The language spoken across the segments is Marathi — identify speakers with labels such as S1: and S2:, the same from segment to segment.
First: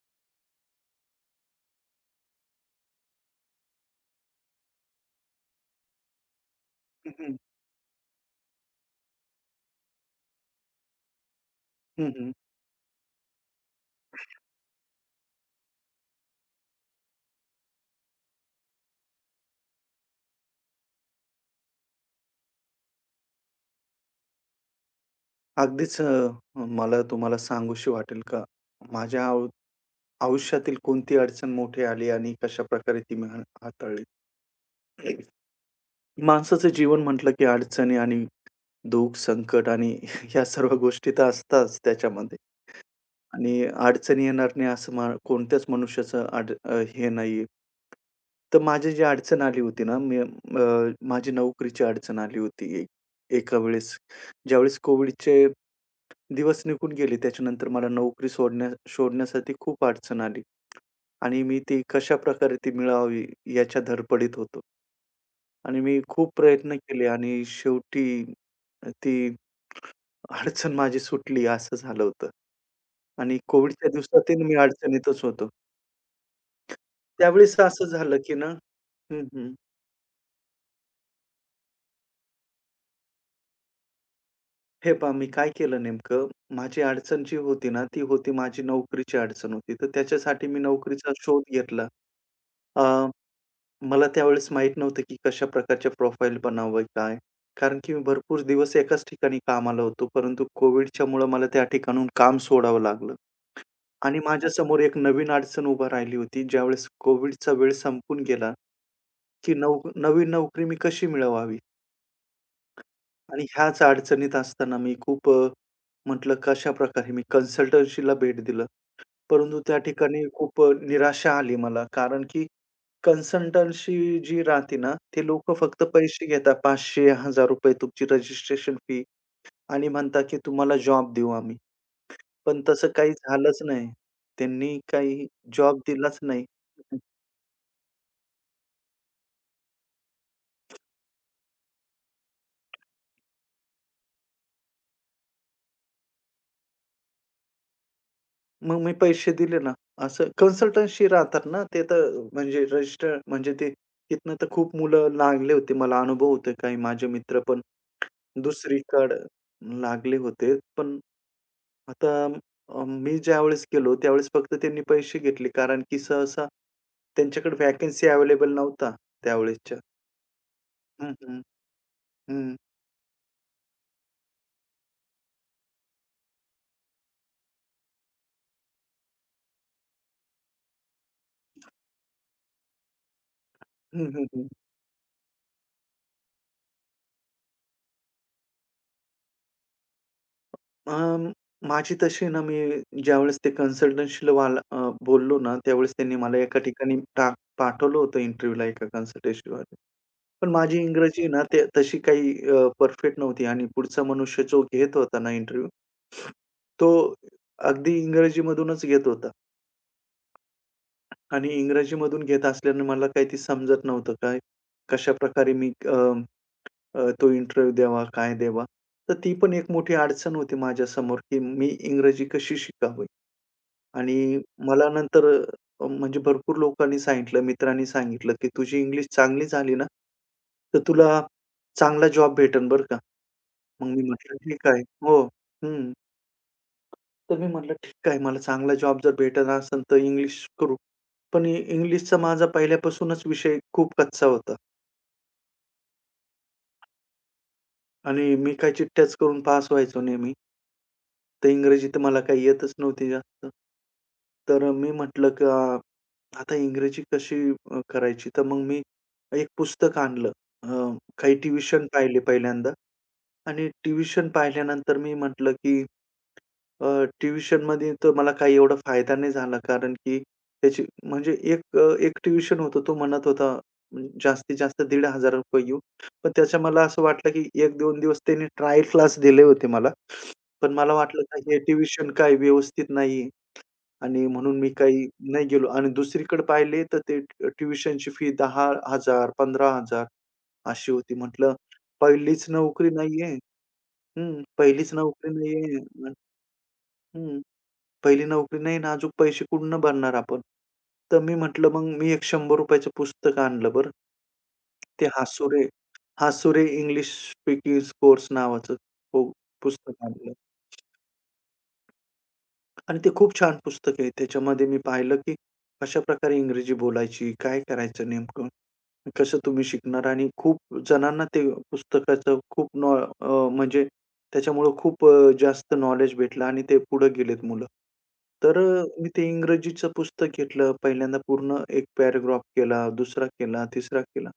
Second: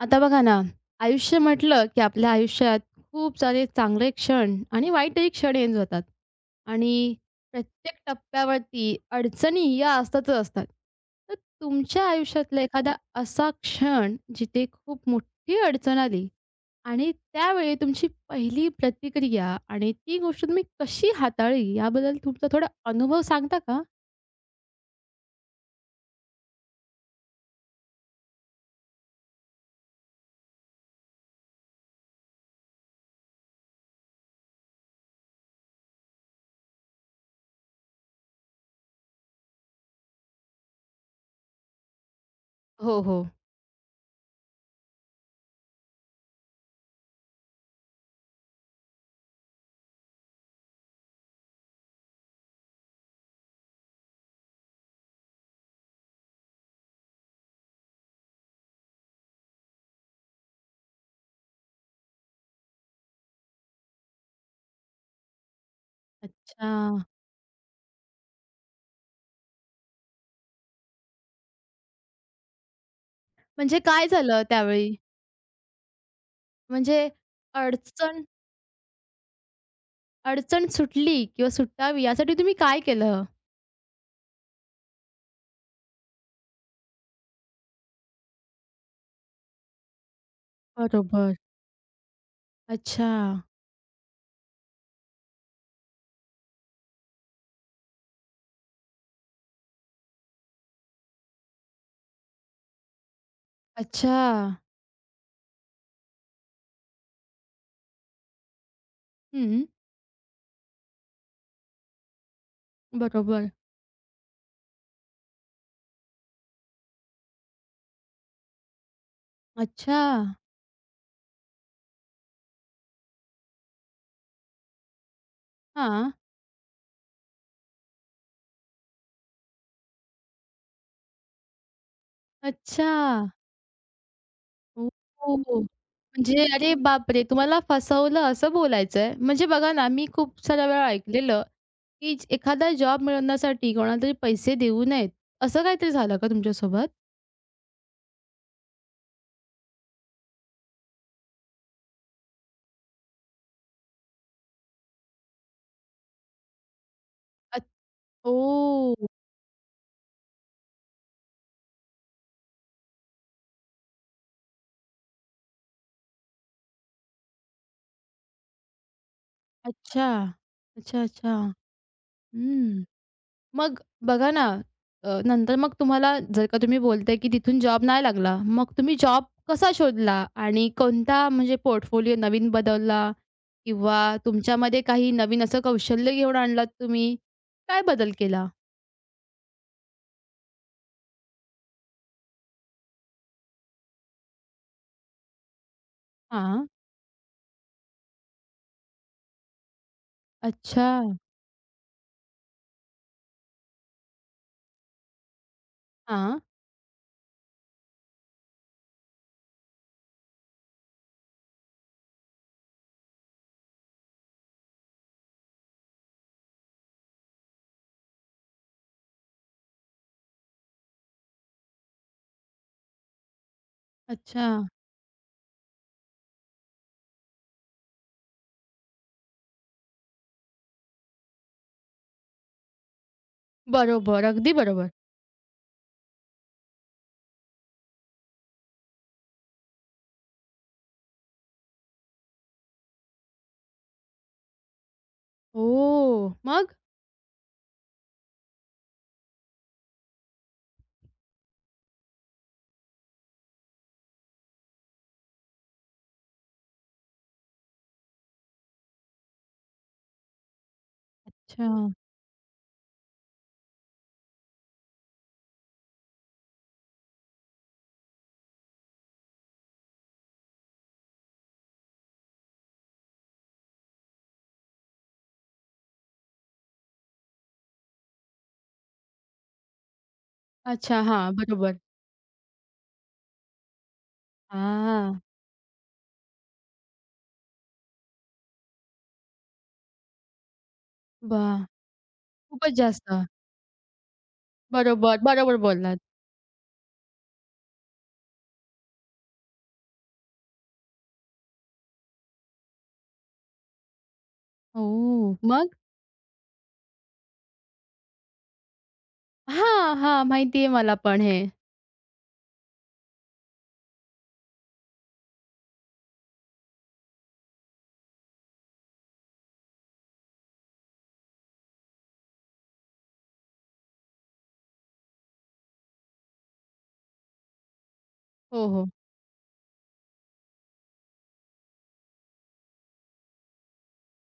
S1: आता बघा ना, आयुष्य म्हटलं, की आपल्या आयुष्यात खूप सारे चांगले क्षण आणि वाईटही क्षण येऊन जातात
S2: हं,
S1: आणि
S2: हं.
S1: प्रत्येक टप्प्यावरती अडचणी या असतातच असतात. तर तुमच्या
S2: हं, हं.
S1: आयुष्यातला एखादा असा क्षण जिथे खूप मोठी अडचण आली आणि त्यावेळी तुमची पहिली प्रतिक्रिया आणि ती गोष्ट तुम्ही कशी हाताळली याबद्दल तुमचा थोडा अनुभव सांगता का?
S2: अगदीच अ, मला तुम्हाला सांगूशी वाटेल का? माझ्या आयुष्यातील कोणती अडचण मोठी आली आणि कशाप्रकारे ती मी हाताळली. माणसाचं जीवन म्हटलं की अडचणी आणि दुःख, संकट आणि ह्या सर्व गोष्टी तर असतात त्याच्यामध्ये.
S1: हो, हो.
S2: आणि अडचणी येणार नाही असं कोणत्याच मनुष्याचं हे नाहीये. तर माझी जी अडचण आली होती ना, माझी नोकरीची अडचण आली होती एका वेळेस. ज्यावेळेस कोविडचे दिवस निघून गेले त्याच्यानंतर मला नोकरी सोडण्या शोधण्यासाठी खूप अडचण आली. आणि मी ती कशाप्रकारे ती मिळावी याच्या धडपडीत होतो. आणि मी खूप
S1: अच्छा.
S2: प्रयत्न केले आणि शेवटी ती अडचण माझी सुटली असं झालं होतं. आणि
S1: म्हणजे
S2: कोविडच्या
S1: काय
S2: दिवसातही
S1: झालं
S2: मी
S1: त्यावेळी?
S2: अडचणीतच होतो.
S1: म्हणजे
S2: त्यावेळेस असं झालं,
S1: अडचण
S2: की ना. हं, हं.
S1: अडचण सुटली किंवा सुटावी यासाठी तुम्ही काय केलं?
S2: हे पहा मी काय केलं नेमकं, माझी अडचण जी होती ना, ती होती माझी नोकरीची अडचण होती. तर त्याच्यासाठी मी नोकरीचा
S1: बरोबर.
S2: शोध घेतला. अ
S1: अच्छा,
S2: मला त्यावेळेस माहीत नव्हतं, की कशा प्रकारच्या प्रोफाइल बनावं काय? कारण की मी भरपूर दिवस एकाच ठिकाणी कामाला होतो. परंतु कोव्हिडच्यामुळं मला त्या ठिकाणाहून काम सोडावं लागलं आणि
S1: अच्छा.
S2: माझ्यासमोर एक नवीन अडचण उभा राहिली होती. ज्यावेळेस कोव्हिडचा वेळ संपून गेला, की
S1: हं.
S2: नवीन नोकरी मी कशी मिळवावी? आणि
S1: बरोबर.
S2: ह्याच अडचणीत असताना म्हटलं कशाप्रकारे मी कन्सल्टन्सीला भेट दिलं. परंतु त्या
S1: अच्छा.
S2: ठिकाणी खूप निराशा आली मला. कारण की कन्सल्टन्सी जी राहते ना, ते लोकं फक्त
S1: हां.
S2: पैसे घेतात ₹500-1000 तुमची रजिस्ट्रेशन फी आणि म्हणतात की तुम्हाला जॉब देऊ आम्ही. पण तसं
S1: अच्छा.
S2: काही झालंच नाही. त्यांनी काही
S1: ओह!
S2: जॉब दिलाच नाही.
S1: म्हणजे अरे बापरे! तुम्हाला फसवलं असं बोलायचंय. म्हणजे बघा ना, मी खूप साऱ्या वेळा ऐकलेलं, की एखादा जॉब मिळवण्यासाठी कोणालातरी पैसे देऊ नयेत. असं काहीतरी झालं का तुमच्यासोबत?
S2: मग मी पैसे दिले ना, असं कन्सल्टन्सी राहतात ना, ते तर म्हणजे रजिस्टर म्हणजे ते तिथनं तर खूप मुलं लागले होते. मला अनुभव होते काही माझे मित्र
S1: अ
S2: पण
S1: ओह!
S2: दुसरीकडे लागले होते. पण आता मी ज्यावेळेस गेलो, त्यावेळेस फक्त त्यांनी पैसे घेतले, कारण की सहसा त्यांच्याकडे व्हॅकन्सी अवेलेबल नव्हता त्यावेळेसच्या.
S1: अच्छा. अच्छा,
S2: हं,
S1: अच्छा.
S2: हं. हं.
S1: हं. मग बघा ना, नंतर मग तुम्हाला जर का तुम्ही बोलताय, की तिथून जॉब नाही लागला, मग तुम्ही जॉब कसा शोधला? आणि कोणता म्हणजे पोर्टफोलिओ नवीन बदलला किंवा
S2: हं, हं, हं.
S1: तुमच्यामध्ये काही नवीन असं कौशल्य घेऊन आणलात तुम्ही? काय बदल केला?
S2: अं, माझी तशी ना, मी ज्यावेळेस ते कन्सल्टन्सीला वाला बोललो ना, त्यावेळेस त्यांनी मला एका
S1: हां.
S2: ठिकाणी पाठवलं होतं इंटरव्ह्यूला एका कन्सल्टन्सीवाले. पण माझी
S1: अच्छा.
S2: इंग्रजी ना, ते तशी काही परफेक्ट नव्हती आणि पुढचा मनुष्य जो घेत होता ना इंटरव्ह्यू,
S1: हां.
S2: तो अगदी इंग्रजीमधूनच घेत होता. आणि इंग्रजीमधून घेत असल्याने मला काही ते समजत नव्हतं काय, कशाप्रकारे मी अ, अ, तो इंटरव्ह्यू द्यावा, काय द्यावा? तर ती पण एक मोठी अडचण होती माझ्यासमोर, की मी इंग्रजी कशी शिकावी? आणि
S1: अच्छा.
S2: मला नंतर म्हणजे भरपूर लोकांनी सांगितलं, मित्रांनी सांगितलं, की "तुझी इंग्लिश चांगली झाली ना, तर तुला चांगला जॉब भेटेल बरं का." मग मी
S1: बरोबर.
S2: म्हटलं,
S1: अगदी
S2: "ठीक आहे."
S1: बरोबर.
S2: हो. हं. तर मी म्हटलं, "ठीक आहे, मला चांगला जॉब जर भेटत असेल तर इंग्लिश करू." पण इंग्लिशचा माझा पहिल्यापासूनच विषय खूप कच्चा होता
S1: ओह! मग?
S2: आणि मी काही चिठ्ठ्याच करून पास व्हायचो नेहमी. तर इंग्रजी तर मला काही येतच नव्हती जास्त. तर मी म्हटलं, की आता इंग्रजी कशी करायची? तर मग मी एक पुस्तक आणलं. अ, काही
S1: अच्छा.
S2: ट्युशन पाहिले पहिल्यांदा आणि ट्युशन पाहिल्यानंतर मी म्हटलं, की ट्युशनमध्ये तर मला काही एवढा फायदा नाही झाला कारण की त्याची म्हणजे एक ट्युशन होतं. तो म्हणत होता जास्तीत जास्त ₹1,500 येऊ. पण त्याच्या मला असं वाटलं की 1-2 दिवस त्याने ट्रायल क्लास दिले होते मला. पण मला
S1: अच्छा.
S2: वाटलं
S1: हां.
S2: का हे
S1: बरोबर.
S2: ट्युशन काय व्यवस्थित नाही आणि म्हणून मी काही
S1: हां.
S2: नाही गेलो आणि दुसरीकडे पाहिले तर ते ट्युशनची फी 10,000 15,000 अशी होती. म्हटलं
S1: वाह!
S2: पहिलीच
S1: खूपच
S2: नोकरी
S1: जास्त.
S2: नाहीये. हं, पहिलीच
S1: बरोबर,
S2: नोकरी
S1: बरोबर बोललात.
S2: नाहीये. हं. पहिली नोकरी नाही ना, अजून पैसे कुठून भरणार आपण? तर मी म्हटलं, "मग मी एक ₹100 चं पुस्तक आणलं बरं." ते
S1: हो.
S2: हासुरे
S1: मग?
S2: हासुरे इंग्लिश स्पीकिंग कोर्स नावाचं पु
S1: हां,
S2: पुस्तक
S1: हां.
S2: आणलं
S1: माहिती आहे मला पण हे.
S2: आणि ते खूप छान पुस्तक आहे. त्याच्यामध्ये मी पाहिलं, की कशाप्रकारे इंग्रजी बोलायची, काय करायचं नेमकं? कसं तुम्ही शिकणार आणि खूप जणांना ते पुस्तकाचं अ, म्हणजे त्याच्यामुळं जास्त नॉलेज भेटलं आणि ते पुढे गेलेत मुलं. तर
S1: हो,
S2: अ,
S1: हो.
S2: मी ते इंग्रजीचं पुस्तक घेतलं. पहिल्यांदा पूर्ण एक पॅराग्राफ केला, दुसरा केला, तिसरा केला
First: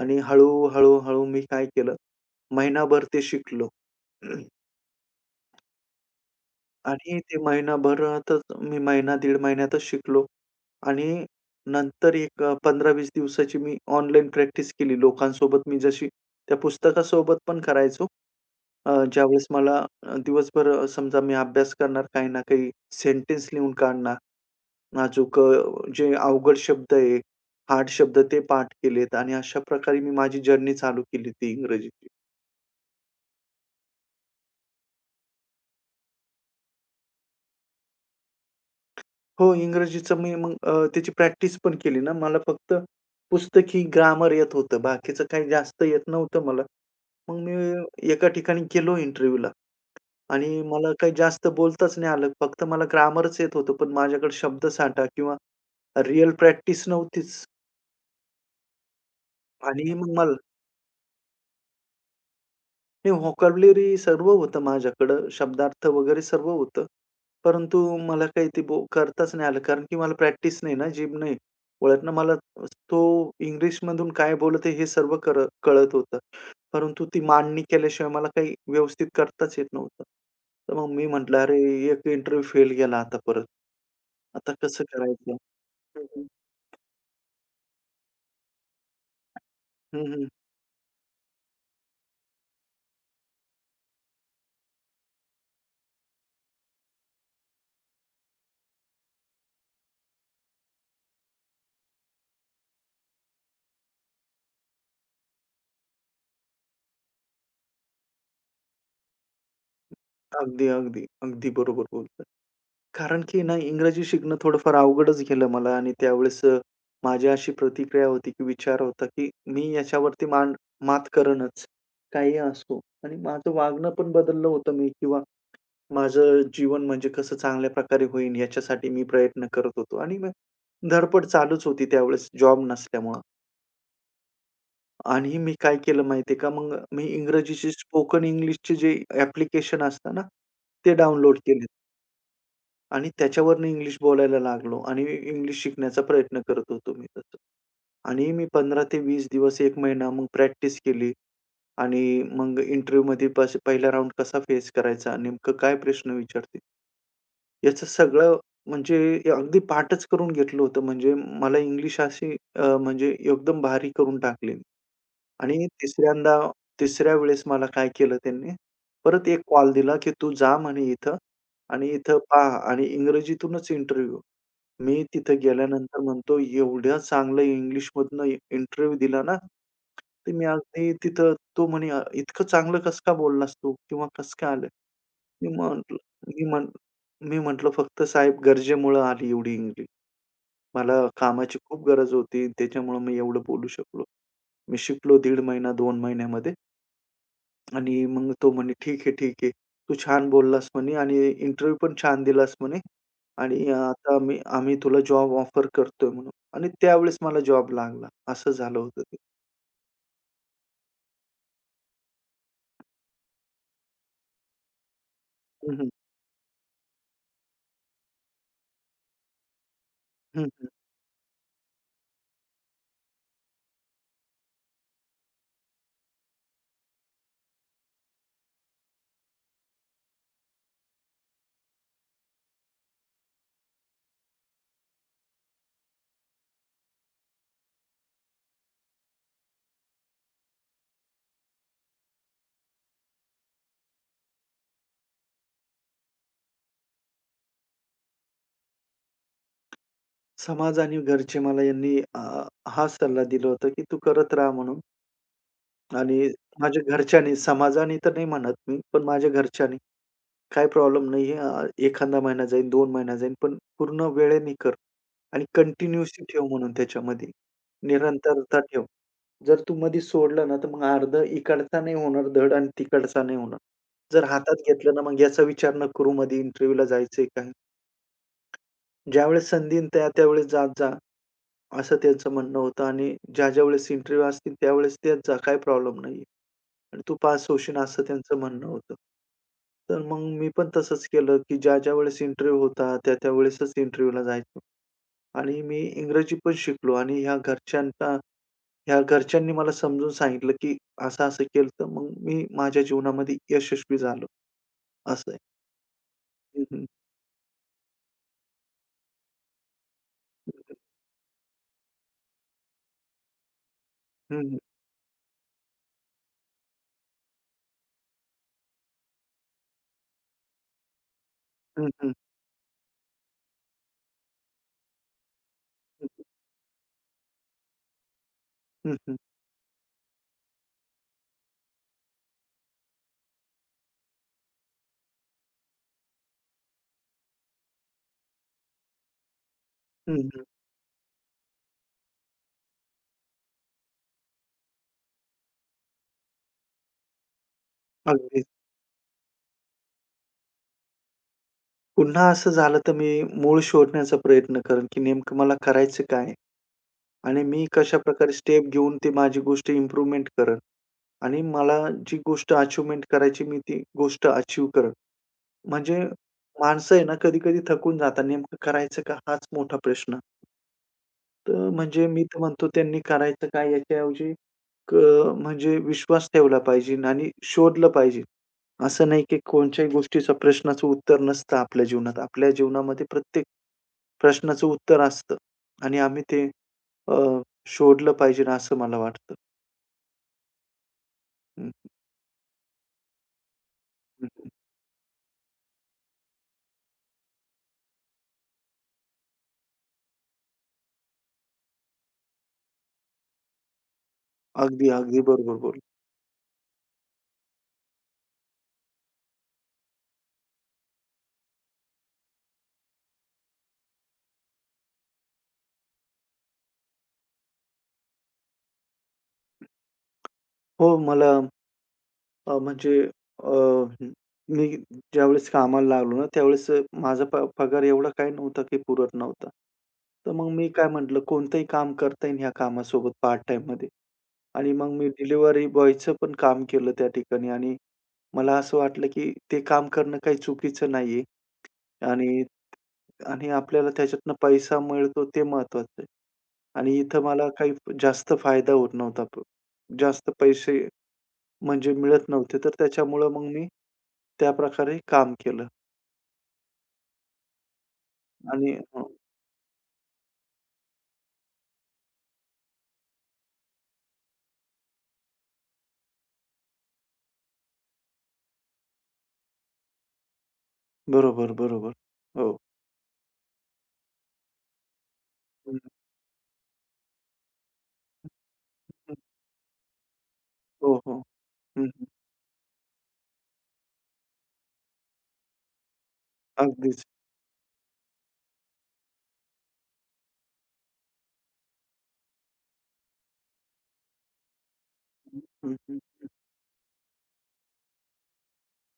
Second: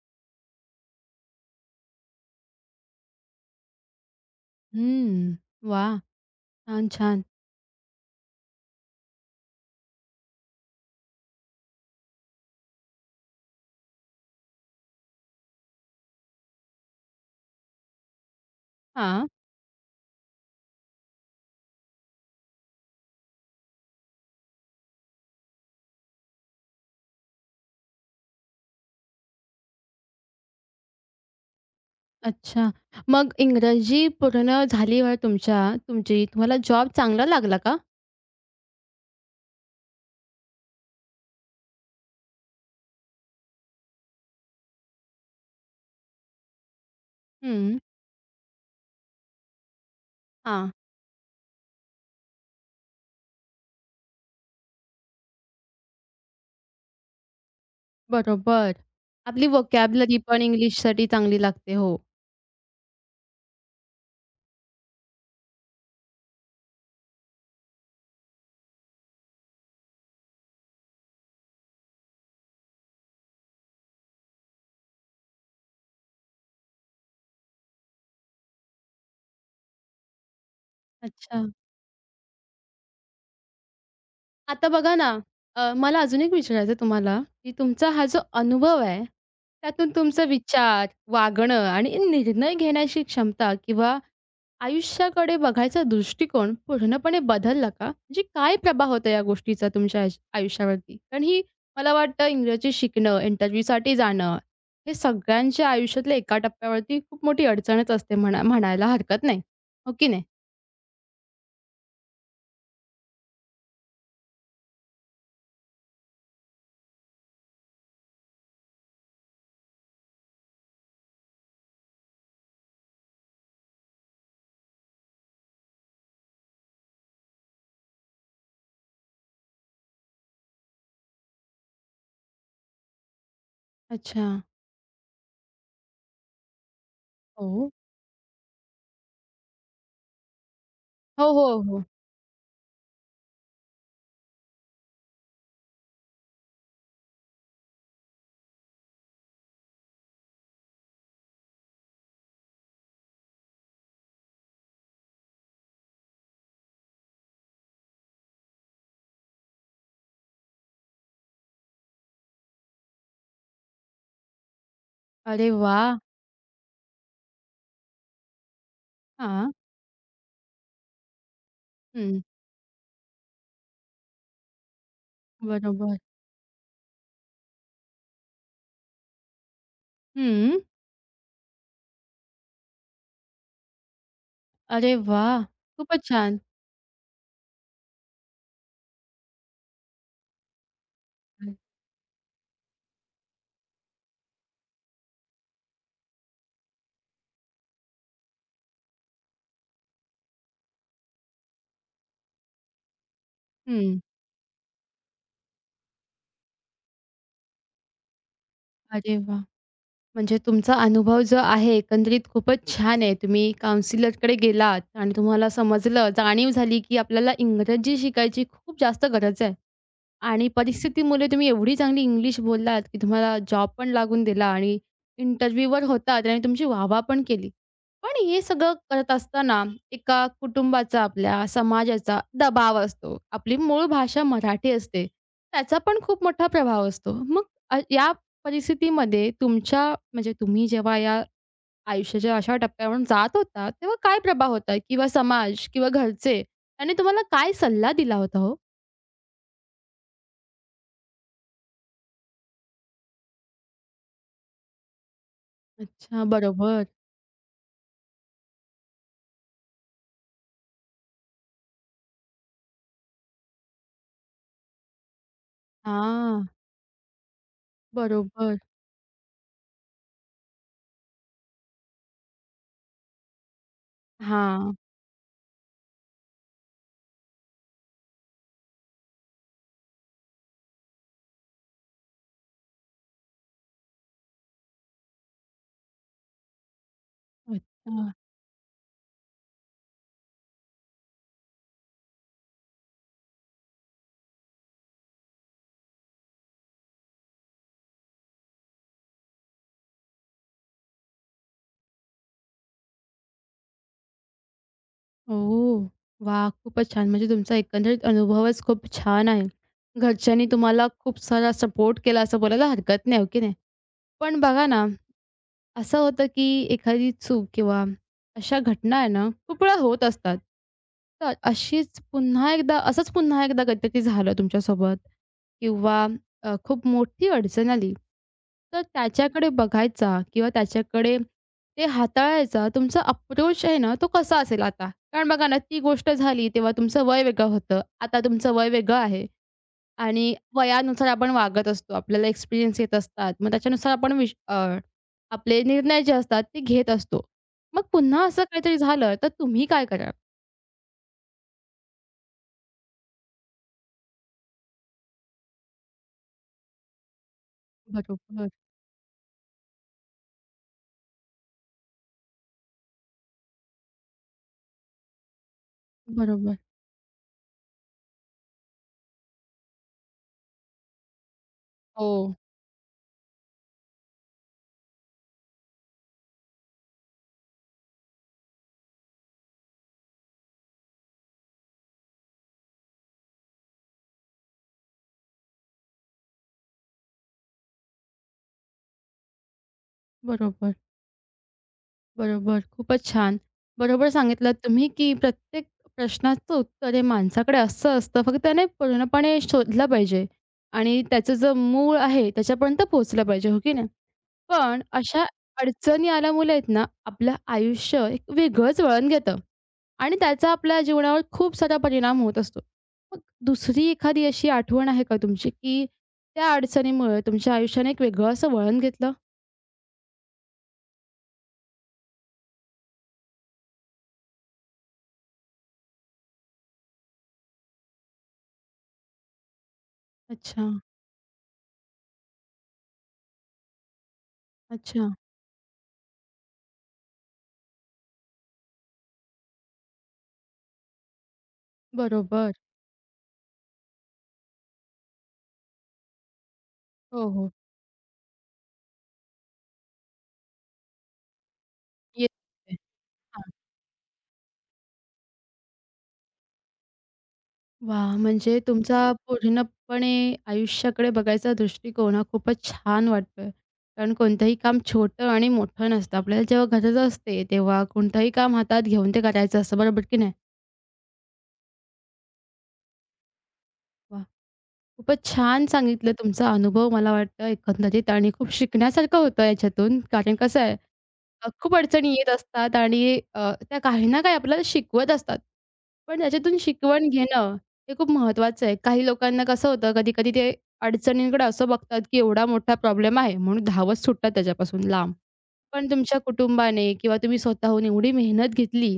S2: आणि हळू, हळू, हळू मी काय केलं, महिनाभर ते शिकलो.
S1: हं. वाह! छान,
S2: आणि
S1: छान.
S2: ते महिनाभरातच मी महिना, दीड महिन्यातच शिकलो आणि नंतर 15-20 दिवसाची मी ऑनलाईन प्रॅक्टिस केली लोकांसोबत. मी जशी त्या पुस्तकासोबत पण करायचो.
S1: हां.
S2: ज्यावेळेस मला दिवसभर समजा मी अभ्यास करणार, काही ना काही सेंटेन्स लिहून काढणार, नाजूक अ, जे अवघड शब्द आहे, हार्ड शब्द ते पाठ केलेत आणि अशा प्रकारे मी माझी जर्नी चालू केली होती इंग्रजीची.
S1: अच्छा. मग इंग्रजी पूर्ण झालीवर तुमच्या तुमची तुम्हाला जॉब चांगला लागला का?
S2: हो, इंग्रजीचं मी मग त्याची प्रॅक्टिस पण केली ना. मला फक्त पुस्तकी ग्रामर येत होतं. बाकीचं काही जास्त येत नव्हतं मला. मग मी
S1: हं.
S2: एका ठिकाणी गेलो इंटरव्ह्यूला आणि
S1: हां.
S2: मला काही जास्त बोलताच नाही आलं. फक्त मला ग्रामरच येत होतं, पण माझ्याकडे शब्दसाठा किंवा रिअल प्रॅक्टिस नव्हतीच
S1: बरोबर. आपली
S2: आणि मग
S1: व्होकॅब्युलरी
S2: मला
S1: पण इंग्लिशसाठी चांगली लागते. हो.
S2: नाही, व्होकॅब्युलरी सर्व होतं माझ्याकडं. शब्दार्थ वगैरे सर्व होतं. परंतु मला काही ते बो करताच नाही आलं. कारण की मला प्रॅक्टिस नाही ना, जिम नाही. वळतनं मला तो इंग्लिशमधून काय बोलत आहे हे सर्व कर कळत होतं. परंतु ती मांडणी केल्याशिवाय मला काही व्यवस्थित करताच येत नव्हतं. तर मग मी म्हटलं,
S1: अच्छा.
S2: "अरे, एक इंटरव्ह्यू फेल गेला आता परत. आता
S1: आता
S2: कसं
S1: बघा ना,
S2: करायचं?"
S1: मला
S2: हं,
S1: अजून
S2: हं.
S1: एक विचारायचं आहे तुम्हाला, की तुमचा हा जो अनुभव आहे, त्यातून
S2: हं,
S1: तुमचा
S2: हं.
S1: विचार, वागणं आणि निर्णय घेण्याची क्षमता किंवा आयुष्याकडे बघायचा दृष्टिकोन पूर्णपणे बदलला का? म्हणजे काय प्रभाव होता या गोष्टीचा तुमच्या आयुष्यावरती? कारण ही मला वाटतं इंग्रजी शिकणं, इंटरव्ह्यूसाठी जाणं, हे सगळ्यांच्या आयुष्यातल्या एका टप्प्यावरती खूप मोठी अडचणच असते म्हणा म्हणायला हरकत नाही. हो की नाही?
S2: अगदी, अगदी. अगदी बरोबर बोलताय. कारण की ना, इंग्रजी शिकणं थोडंफार अवघडच गेलं मला आणि त्यावेळेस माझी अशी प्रतिक्रिया होती, की विचार होता, की मी याच्यावरती मात करेनच, काहीही असो. आणि माझं वागणं पण बदललं होतं मी किंवा माझं जीवन म्हणजे कसं चांगल्या प्रकारे होईल याच्यासाठी मी प्रयत्न करत होतो आणि मग धडपड चालूच होती त्यावेळेस जॉब नसल्यामुळं.
S1: अच्छा.
S2: आणि मी काय केलं माहिती का, मग मी इंग्रजीची
S1: हो.
S2: स्पोकन इंग्लिशचे जे ॲप्लिकेशन असतं ना, ते
S1: हो,
S2: डाउनलोड
S1: हो,
S2: केले.
S1: हो.
S2: आणि त्याच्यावरनं इंग्लिश बोलायला लागलो आणि इंग्लिश शिकण्याचा प्रयत्न करत होतो मी तसं. आणि मी 15 ते 20 दिवस एक महिना मग प्रॅक्टिस केली आणि मग इंटरव्ह्यूमध्ये पहिला राउंड कसा फेस करायचा, नेमकं काय प्रश्न विचारतील याचं सगळं म्हणजे अगदी पाठच करून घेतलं होतं. म्हणजे मला इंग्लिश अशी म्हणजे एकदम भारी करून टाकलेली.
S1: अरे
S2: आणि
S1: वाह!
S2: तिसऱ्या वेळेस मला काय केलं त्यांनी, परत एक
S1: हां.
S2: कॉल दिला, की "तू जा म्हणे इथं आणि इथं
S1: हं,
S2: पहा" आणि इंग्रजीतूनच इंटरव्ह्यू. मी तिथं
S1: बरोबर.
S2: गेल्यानंतर म्हणतो एवढ्या चांगलं इंग्लिशमधनं इंटरव्ह्यू दिला ना, तर मी
S1: हं.
S2: अगदी तिथं तो म्हणे "इतकं चांगलं कसं काय बोललास तू?" किंवा "कसं काय आलं?"
S1: अरे वाह!
S2: मी म्हटलं
S1: खूपच छान.
S2: मी म्हण मी म्हटलं, "फक्त साहेब गरजेमुळं आली एवढी इंग्लिश. मला
S1: हं.
S2: कामाची खूप गरज होती. त्याच्यामुळं मी एवढं बोलू शकलो. मी शिकलो 1.5 महिना, 2 महिन्यामध्ये." आणि मग तो म्हणे, "ठीक आहे, ठीक आहे. तू छान बोललास" म्हणे "आणि इंटरव्ह्यू पण छान दिलास" म्हणे "आणि आता आम्ही आम्ही तुला जॉब ऑफर करतोय" म्हणून. आणि त्यावेळेस मला जॉब लागला. असं झालं होतं ते.
S1: अरे वाह! म्हणजे तुमचा अनुभव जो आहे एकंदरीत खूपच हं. छान आहे. तुम्ही काउन्सिलरकडे गेलात आणि तुम्हाला
S2: हं, हं.
S1: समजलं, जाणीव झाली, की आपल्याला इंग्रजी शिकायची खूप जास्त गरज आहे.
S2: हं,
S1: आणि
S2: हं.
S1: परिस्थितीमुळे तुम्ही एवढी चांगली इंग्लिश बोललात, की तुम्हाला जॉब पण लागून दिला आणि इंटरव्ह्यूवर होतात आणि तुमची वाह पण केली. पण हे सगळं करत असताना एका कुटुंबाचा, आपल्या समाजाचा दबाव असतो. आपली मूळ भाषा मराठी असते. त्याचा पण खूप मोठा प्रभाव असतो. मग या परिस्थितीमध्ये तुमच्या म्हणजे तुम्ही जेव्हा या आयुष्याच्या अशा टप्प्यावरून जात होता, तेव्हा काय प्रभाव होता किंवा समाज किंवा घरचे यांनी तुम्हाला काय सल्ला दिला होता हो?
S2: समाज आणि घरचे मला यांनी हाच सल्ला दिला होता, की "तू करत राहा" म्हणून.
S1: अच्छा,
S2: आणि माझ्या
S1: बरोबर.
S2: घरच्यांनी, समाजाने तर नाही म्हणत मी, पण माझ्या घरच्यांनी, "काही प्रॉब्लेम नाही आहे. एखादा महिना जाईल, 2 महिना जाईल, पण पूर्ण वेळेने कर आणि कंटिन्यूअसली ठेव
S1: हां,
S2: म्हणून त्याच्यामध्ये.
S1: बरोबर.
S2: निरंतरता ठेव. जर तू मध्ये सोडलं ना, तर मग अर्धं इकडचा नाही होणार धड आणि तिकडचा नाही होणार. जर हातात
S1: हां.
S2: घेतलं ना, मग याचा विचार न करू मध्ये इंटरव्ह्यूला जायचंय काय? ज्यावेळेस संधी येईल त्यावेळेस जात जा." असं त्यांचं म्हणणं होतं आणि ज्या-ज्यावेळेस इंटरव्ह्यू असतील त्यावेळेस देत जा. काही प्रॉब्लेम नाहीये. आणि तू पास होशील असं
S1: अच्छा.
S2: त्यांचं म्हणणं होतं. तर मग मी पण तसंच केलं, की ज्या-ज्या वेळेस इंटरव्ह्यू होता, त्या-त्या वेळेसच इंटरव्ह्यूला जायचो. आणि मी इंग्रजी पण शिकलो आणि ह्या घरच्यांनी मला समजून सांगितलं, की असं-असं केलं तर मग मी माझ्या जीवनामध्ये यशस्वी झालो, असं आहे.
S1: ओह! वाह!
S2: हं, हं.
S1: खूपच छान. म्हणजे तुमचा एकंदरीत अनुभवच खूप छान आहे. घरच्यांनी
S2: हं,
S1: तुम्हाला खूप सारा सपोर्ट केला असं बोलायला हरकत नाही, हो की नाही? पण
S2: हं.
S1: बघा ना असं होतं की एखादी चूक किंवा अशा घटना आहे ना, खूप वेळा होत असतात. तर
S2: हं,
S1: अशीच
S2: हं.
S1: पुन्हा एकदा असंच पुन्हा एकदा कधीतरी झालं तुमच्यासोबत किंवा खूप मोठी अडचण आली, तर
S2: हं,
S1: त्याच्याकडे बघायचा किंवा त्याच्याकडे ते हाताळायचा तुमचा अप्रोच आहे ना, तो कसा असेल आता? कारण बघा ना, ती गोष्ट झाली तेव्हा तुमचं वय वेगळं होतं. आता तुमचं वय वेगळं आहे. आणि वयानुसार आपण वागत असतो. आपल्याला एक्सपिरियन्स येत असतात. मग त्याच्यानुसार आपण आपले निर्णय जे असतात ते घेत असतो. मग पुन्हा
S2: अगदी.
S1: असं काहीतरी झालं तर तुम्ही काय कराल?
S2: पुन्हा असं झालं तर मी मूळ शोधण्याचा प्रयत्न करेन, की नेमकं मला करायचं काय? आणि मी कशाप्रकारे
S1: बरोबर.
S2: स्टेप घेऊन ती माझी गोष्ट इम्प्रूव्हमेंट करेन आणि मला जी गोष्ट अचिव्हमेंट करायची मी ती गोष्ट अचीव्ह करेन. म्हणजे
S1: बरोबर.
S2: माणसं आहे ना, कधी-कधी थकून जातात. नेमकं करायचं का हाच मोठा प्रश्न. तर म्हणजे
S1: हो.
S2: मी तर म्हणतो त्यांनी करायचं काय याच्याऐवजी क म्हणजे विश्वास ठेवला पाहिजे आणि शोधलं पाहिजे. असं नाही की कोणत्याही गोष्टीचा प्रश्नाचं उत्तर नसतं आपल्या जीवनात. आपल्या जीवनामध्ये प्रत्येक प्रश्नाचं उत्तर असतं आणि आम्ही ते अ, शोधलं पाहिजे असं मला वाटतं.
S1: बरोबर.
S2: हं,
S1: बरोबर. खूपच छान. बरोबर
S2: हं, हं.
S1: सांगितलात तुम्ही, की प्रत्येक प्रश्नाचं उत्तर हे माणसाकडे असं असतं, फक्त त्याने पूर्णपणे शोधलं पाहिजे आणि त्याचं जे मूळ आहे त्याच्यापर्यंत पोहोचलं पाहिजे, हो की नाही? पण
S2: अगदी, अगदी
S1: अशा
S2: बरोबर बोलला.
S1: अडचणी आल्यामुळे आहेत ना, आपलं आयुष्य एक वेगळंच वळण घेतं आणि त्याचा आपल्या जीवनावर खूप सारा परिणाम होत असतो. मग दुसरी एखादी अशी आठवण आहे का तुमची, की त्या अडचणीमुळे तुमच्या आयुष्याने एक वेगळं असं वळण घेतलं?
S2: हो मला अ, म्हणजे अ, मी ज्यावेळेस कामाला लागलो ना, त्यावेळेस माझा पगार एवढा काही नव्हता की पुरत नव्हता. तर मग
S1: अच्छा,
S2: मी काय म्हटलं, कोणतंही काम करता येईल ह्या कामासोबत पार्ट टाईममध्ये आणि मग मी
S1: अच्छा.
S2: डिलिव्हरी बॉयचं पण काम केलं त्या ठिकाणी आणि मला असं वाटलं की ते काम करणं काही चुकीचं नाहीये आणि
S1: बरोबर.
S2: आणि आपल्याला त्याच्यातनं पैसा मिळतो ते महत्वाचं आहे आणि इथं
S1: हो,
S2: मला
S1: हो.
S2: काही जास्त फायदा होत नव्हता. जास्त पैसे म्हणजे मिळत नव्हते. तर
S1: येते.
S2: त्याच्यामुळं मग
S1: हां.
S2: मी त्या प्रकारे काम केलं
S1: वाह! म्हणजे
S2: आणि
S1: तुमचा
S2: हो.
S1: पूर्णपणे आयुष्याकडे बघायचा दृष्टिकोन हा खूपच छान वाटतोय. कारण कोणतंही काम छोटं आणि मोठं नसतं. आपल्याला जेव्हा गरज असते, तेव्हा कोणतंही काम हातात घेऊन ते करायचं असतं, बरोबर की नाही?
S2: बरोबर, बरोबर. हो.
S1: वाह! खूपच छान
S2: हं,
S1: सांगितलं तुमचा अनुभव मला वाटतं एकंदरीत आणि खूप
S2: हं.
S1: शिकण्यासारखं होतं याच्यातून. कारण कसं आहे
S2: हो, हो.
S1: खूप
S2: हं, हं.
S1: अडचणी येत असतात आणि त्या काही ना काही आपल्याला शिकवत असतात. पण त्याच्यातून
S2: अगदीच.
S1: शिकवण घेणं हे खूप महत्त्वाचं आहे. काही लोकांना कसं होतं कधी-कधी ते अडचणींकडे असं बघतात, की एवढा मोठा प्रॉब्लेम आहे म्हणून धावत सुटतात त्याच्यापासून लांब.
S2: हं,
S1: पण
S2: हं.
S1: तुमच्या कुटुंबाने किंवा तुम्ही स्वतःहून एवढी मेहनत घेतली,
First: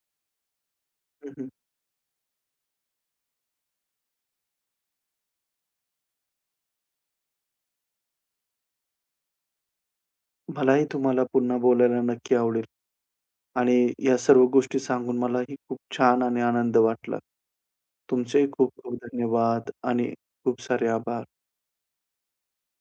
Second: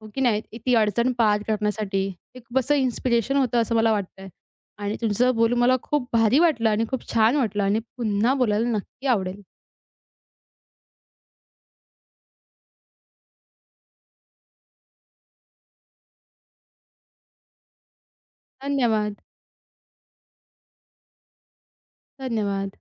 S1: हो की नाही? ती अडचण
S2: हं,
S1: पार
S2: हं.
S1: करण्यासाठी हे खूप असं इन्स्पिरेशन होतं असं मला वाटतंय. आणि तुमचं बोलून मला खूप भारी वाटलं आणि खूप छान वाटलं आणि पुन्हा बोलायला नक्की आवडेल.
S2: मलाही तुम्हाला पुन्हा बोलायला नक्की आवडेल आणि या सर्व गोष्टी सांगून मलाही खूप छान आणि आनंद वाटला. तुमचेही खूप खूप
S1: धन्यवाद,
S2: धन्यवाद आणि खूप सारे आभार.
S1: धन्यवाद.